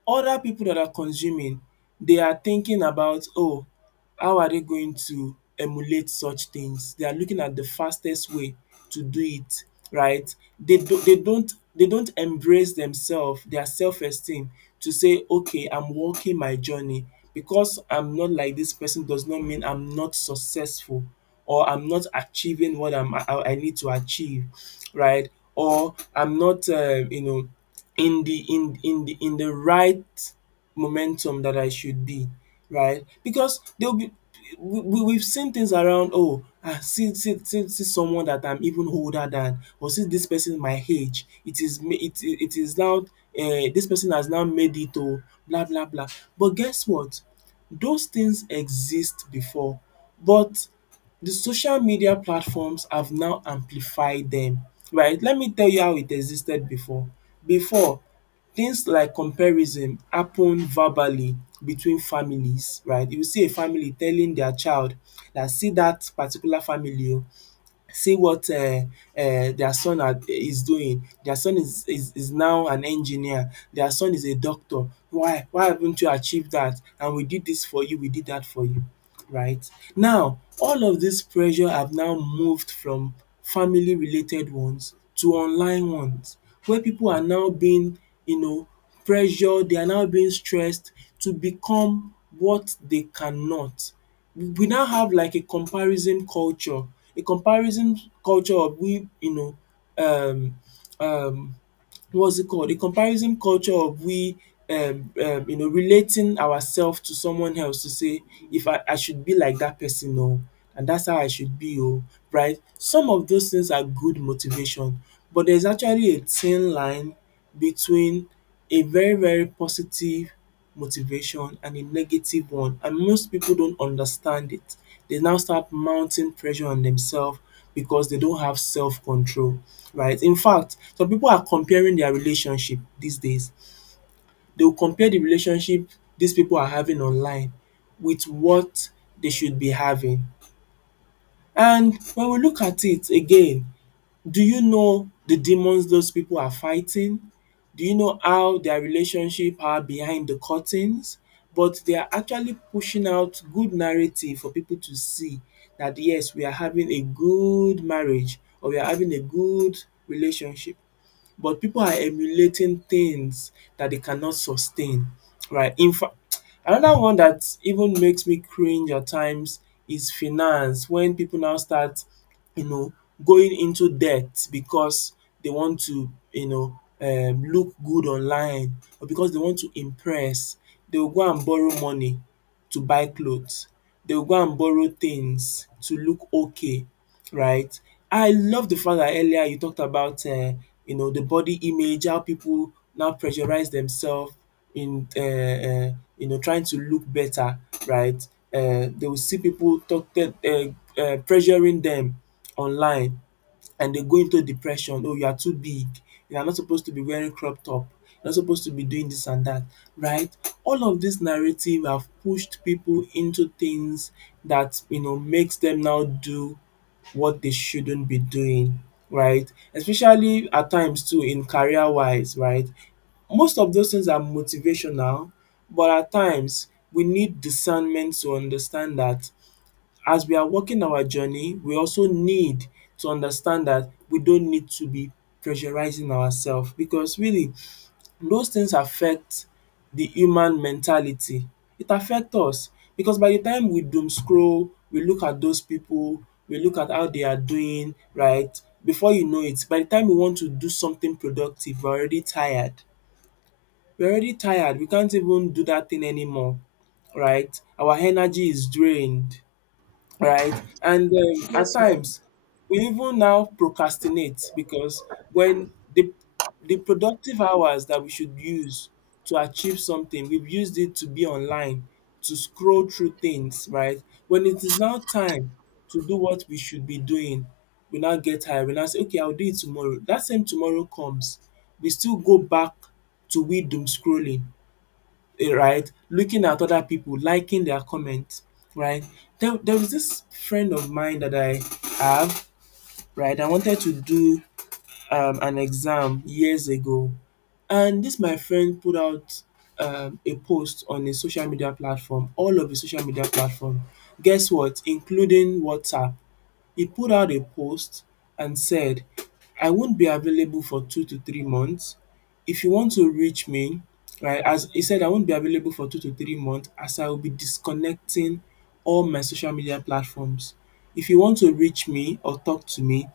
other people that are consuming, they are thinking about, “Oh, how are they going to emulate such things?” They are looking at the fastest way to do it, right? They don't embrace themselves, their self-esteem, to say, okay, I'm walking my journey. Because I'm not like this person does not mean I'm not successful or I'm not achieving what I need to achieve, right? Or I'm not you know, in the in the right momentum that I should be, right? Because they'll be we've seen things around, oh, ah, see someone that I'm even older than, or see this person my age, it is it is now this person has now made it, oh, blah blah blah, but guess what, those things exist before, but the social media platforms have now amplified them. Right, let me tell you how it existed before. Before, things like comparison happen verbally between families, right? You see a family telling their child, dat see that particular family o, see what their son are is doing. Their son is now an engineer, their son is a doctor. Why haven't you achieved that? And we did this for you, we did that for you, right? Now all of this pressure have now moved from family related ones to online ones where people are now being, you know, pressured, they are now being stressed to become what they cannot. We now have like a comparison culture. A comparison culture of we, um, um, what's it called? A comparison culture of we, you know, relating ourselves to someone else to say, if I should be like that person, oh, and that's how I should be, oh, right? Some of those things are good motivation, but there's actually a thin line between a very, very positive motivation and a negative one, and most people don't understand it. They now start mounting pressure on themselves because they don't have self control, right. In fact, some people are comparing their relationship these days. They will compare the relationship these people are having online with what they should be having, and when we look at it again, do you know the demons those people are fighting? Do you know how their relationship are behind the curtains? But they are actually pushing out good narrative for people to see that, yes, we are having a good marriage or we are having a good relationship, but people are emulating things that they cannot sustain, right? In fact, another one that even makes me cringe at times is finance, when people now start, you know, going into debt because they want to, look good online or because they want to impress. They will go and borrow money to buy clothes. They will go and borrow things to look okay, right? I love the fact that earlier you talked about you know, the body image, how people now pressurize themselves in you know, trying to look better, right? They will see people talk pressuring them online, and they go into depression, “Oh, you are too big, you are not supposed to be wearing crop top, you are not supposed to be doing this and that,” right? All of dis narrative have pushed people into things that, you know, makes them now do what they shouldn't be doing, right? Especially at times too in career wise, right? Most of those things are motivational, but at times we need discernment to understand that as we are walking our journey, we also need to understand that we don't need to be pressurizing ourselves because really those things affect the human mentality. It affect us because by the time we doom scroll, we look at those people, we look at how they are doing, right, before you know it, by the time we want to do something productive, we're already tired. We're already tired, we can't even do that thing anymore, right. Our energy is drained, right? And at
Yes, so
times, we even now procrastinate because when the productive hours that we should use to achieve something, we've used it to be online, to scroll through things, right? When it is now time to do what we should be doing, we now get tired. We now say, okay, I'll do it tomorrow. That same tomorrow comes, we still go back to we doom scrolling, eh, right? Looking at other people, liking their comments, right? There was this friend of mine that I have, right? I wanted to do an exam years ago, and this my friend put out a post on his social media platform, all of his social media platform. Guess what? Including WhatsApp. He put out a post and said, I won't be available for 2 to 3 months. If you want to reach me, right, as he said, I won't be available for 2 to 3 months as I will be disconnecting all my social media platforms. If you want to reach me or talk to me,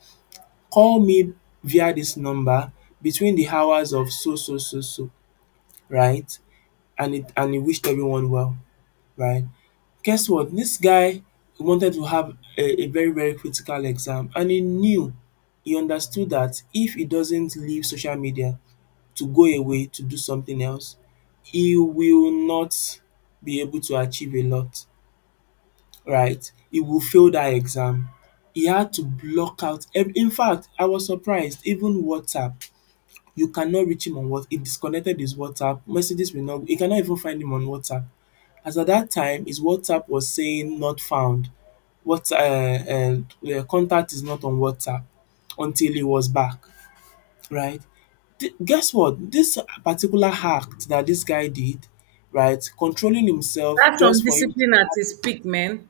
call me via this number between the hours of so so, right? And he wished everyone well, right? Guess what, this guy wanted to have a very critical exam. He understood that if he doesn't leave social media to go away to do something else, he will not be able to achieve a lot, right? He will fail that exam. He had to In fact, I was surprised. Even WhatsApp you cannot reach him on Whats he disconnected his WhatsApp, messages will not he cannot even find him on WhatsApp, as at that time his WhatsApp was saying not found What's The contact is not on WhatsApp until he was back, right? Guess what, this particular act that this guy did, right, controlling himself
that's some
just for him to
discipline at its
have
peak, man.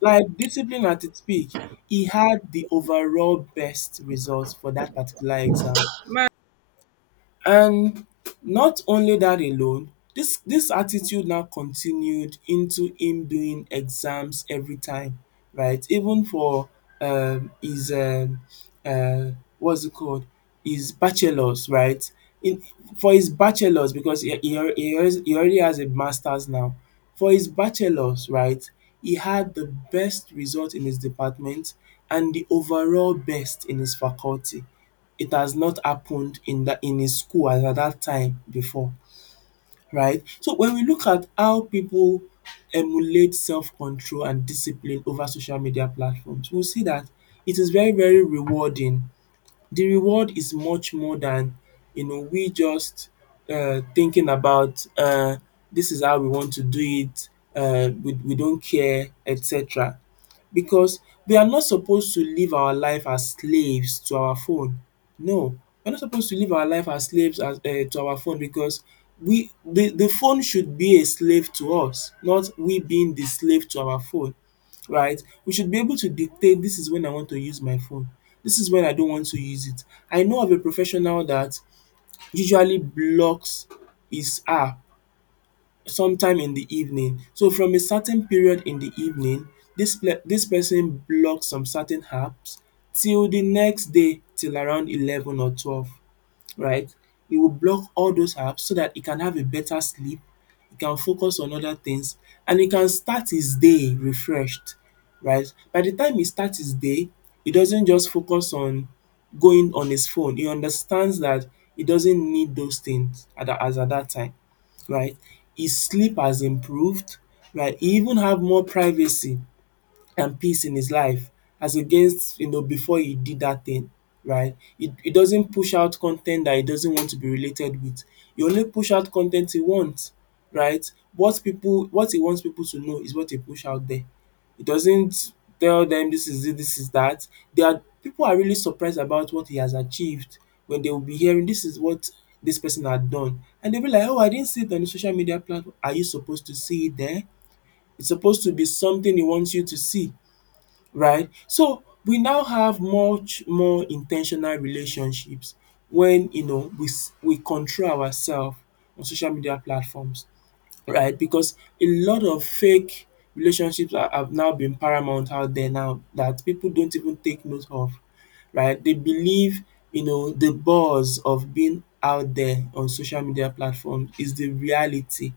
like discipline at its peak, he had the overall best results for that particular exam.
Man,
And not only that alone, this attitude now continued into him doing exams every time, right? Even for his uh what's it called? His bachelors, right? In for his bachelors, because he already has a masters now. For his bachelors, right? He had the best result in his department and the overall best in his faculty. It has not happened in that in his school as at that time before, right? So when we look at how people emulate self-control and discipline over social media platforms, we will see that it is very rewarding. The reward is much more than, you know, we just thinking about this is how we want to do it, we don't care, etc. Because we are not supposed to live our life as slaves to our phone. No, we're not supposed to live our life as slaves to our phone, because the phone should be a slave to us, not we being the slave to our phone, right? We should be able to dictate, this is when I want to use my phone, this is when I don't want to use it. I know of a professional that usually blocks his app sometime in the evening. So from a certain period in the evening, this person blocks some certain apps till the next day, till around 11 or 12, right? It will block all those apps so that he can have a better sleep, he can focus on other things, and he can start his day refreshed, right? By the time he starts his day, he doesn't just focus on going on his phone. He understands that he doesn't need those things at that, as at that time, right? His sleep has improved, right? He even have more privacy and peace in his life, as against, you know, before he did that thing, right? It doesn't push out content that he doesn't want to be related with. He only push out content he wants, right? What he wants people to know is what he push out there. He doesn't tell them this is it, this is that. They are people are really surprised about what he has achieved. When they will be hearing, this is what this person had done, and they'll be like, oh, I didn't see it on the social media platform, are you supposed to see it there? It's supposed to be something he wants you to see, right? So we now have much more intentional relationships when, you know, we control ourselves on social media platforms, right? Because a lot of fake relationships are have now been paramount out there now that people don't even take note of, right? They believe, you know, the buzz of being out there on social media platforms is the reality,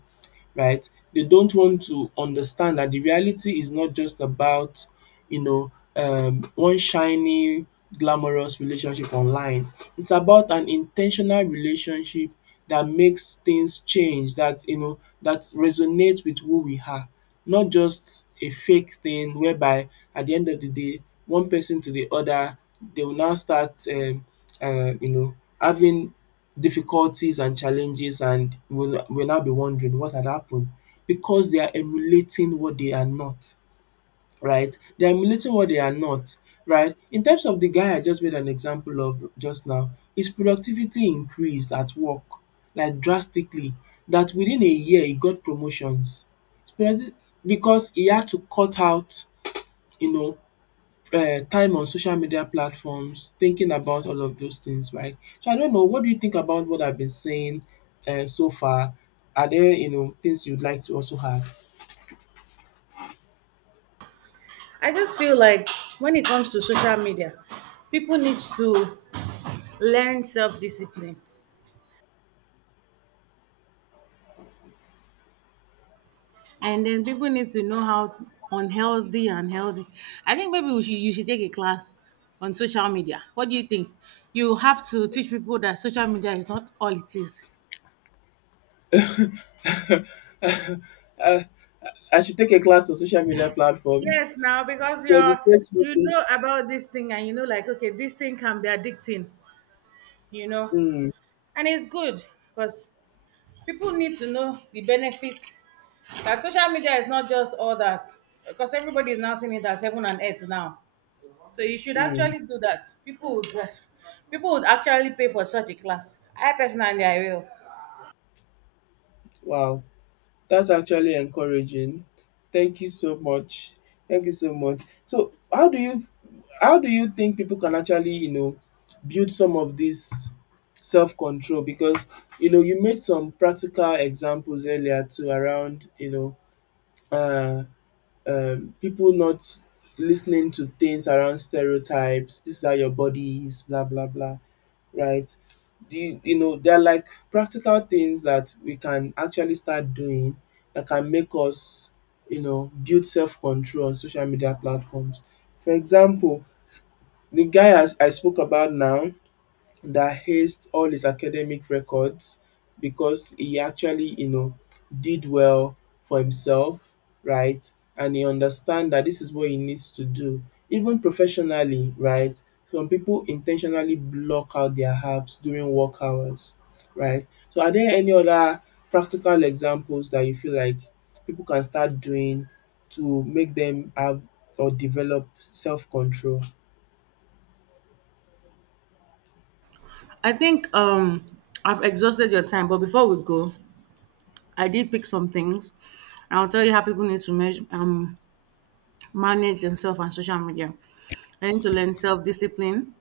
right? They don't want to understand that the reality is not just about, you know, one shiny, glamorous relationship online. It's about an intentional relationship that makes things change, that, you know, that resonates with who we are, not just a fake thing whereby at the end of the day, one person to the other, they will now start, you know, having difficulties and challenges, and will now be wondering what had happened, because they are emulating what they are not, right? They are emulating what they are not, right? In terms of the guy I just made an example of just now, his productivity increased at work, like drastically, that within a year he got promotions. But I thi- Because he had to cut out, you know, time on social media platforms, thinking about all of those things, right? So I don't know, what do you think about what I've been saying so far? Are there, you know, things you'd like to also add?
I just feel like when it comes to social media, people need to learn self discipline, and then people need to know how, unhealthy and healthy. I think maybe you should take a class on social media. What do you think? You have to teach people that social media is not all it is.
Uh, I should take a class on social media platforms
Yes, now because
to
you're,
educate
you
people.
know about this thing and you know, like, okay, this thing can be addicting, you know,
Mm,
and it's good because people need to know the benefits. Like, social media is not just all that, because everybody is now seeing it as heaven and earth now. So you should
mm,
actually do that. People would actually pay for such a class. I personally, I will.
wow. That's actually encouraging. Thank you so much. Thank you so much. So, how do you think people can actually, you know, build some of this self-control, because, you know, you made some practical examples earlier too around, you know, uh people not listening to things around stereotypes, this is how your body is, blah blah blah, right? You know, they're like practical things that we can actually start doing that can make us, you know, build self control on social media platforms. For example, the guy as I spoke about now, that hazed all his academic records because he actually, you know, did well for himself, right? And he understand that this is what he needs to do. Even professionally, right? Some people intentionally block out their apps during work hours, right? So are there any other practical examples that you feel like people can start doing to make them have or develop self-control?
I think I've exhausted your time, but before we go, I did pick some things, and I'll tell you how people need to manage themselves on social media. They need to learn self discipline,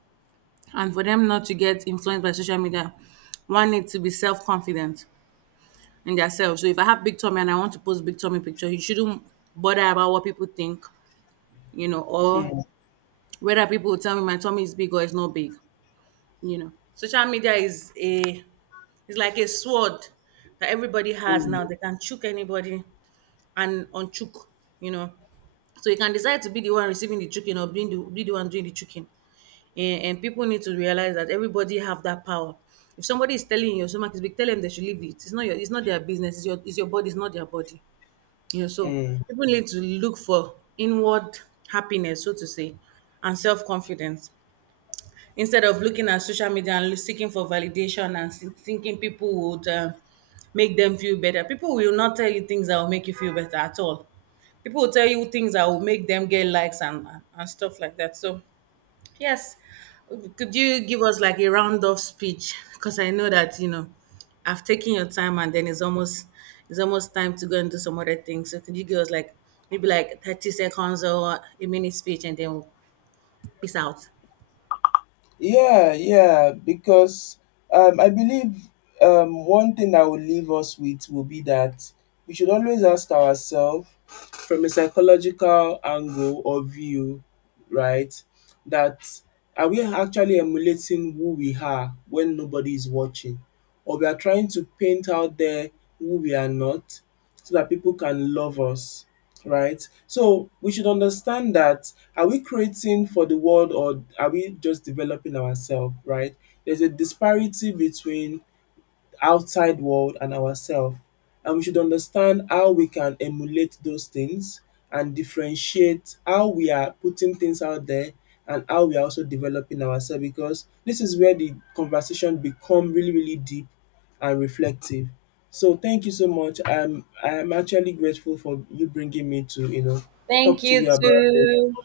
and for them not to get influenced by social media, one needs to be self confident in themselves. So if I have big tummy and I want to post big tummy picture, you shouldn't bother about what people think, you know, or
Mm,
whether people will tell me my tummy is big or it's not big, you know. Social media is a is like a sword that everybody has now.
mm,
They can chook anybody and unchook, you know. So you can decide to be the one receiving the chicken or being the, be the one doing the chicken. And people need to realize that everybody have that power. If somebody is telling you your stomach is big, tell them they should leave it. It's not their business. It's your body. It's not their body. You know, so
mm.
people need to look for inward happiness, so to say, and self confidence, instead of looking at social media and seeking for validation and thinking people would make them feel better. People will not tell you things that will make you feel better at all. People will tell you things that will make them get likes and stuff like that. So yes. Could you give us like a round of speech? Because I know that, you know, I've taken your time, and then it's almost, it's almost time to go and do some other things. So could you give us like maybe like 30 seconds or a minute speech, and then we'll peace out.
Yeah, yeah, because I believe one thing I will leave us with will be that we should always ask ourselves from a psychological angle or view, right? That, are we actually emulating who we are when nobody is watching? Or we are trying to paint out there who we are not so that people can love us, right? So we should understand that, are we creating for the world or are we just developing ourselves, right? There's a disparity between outside world and ourselves. And we should understand how we can emulate those things and differentiate how we are putting things out there and how we are also developing ourselves, because this is where the conversation become really deep and reflective. So thank you so much. I'm actually grateful for you bringing me to, you know,
Thank
talk to
you
you about this.
too.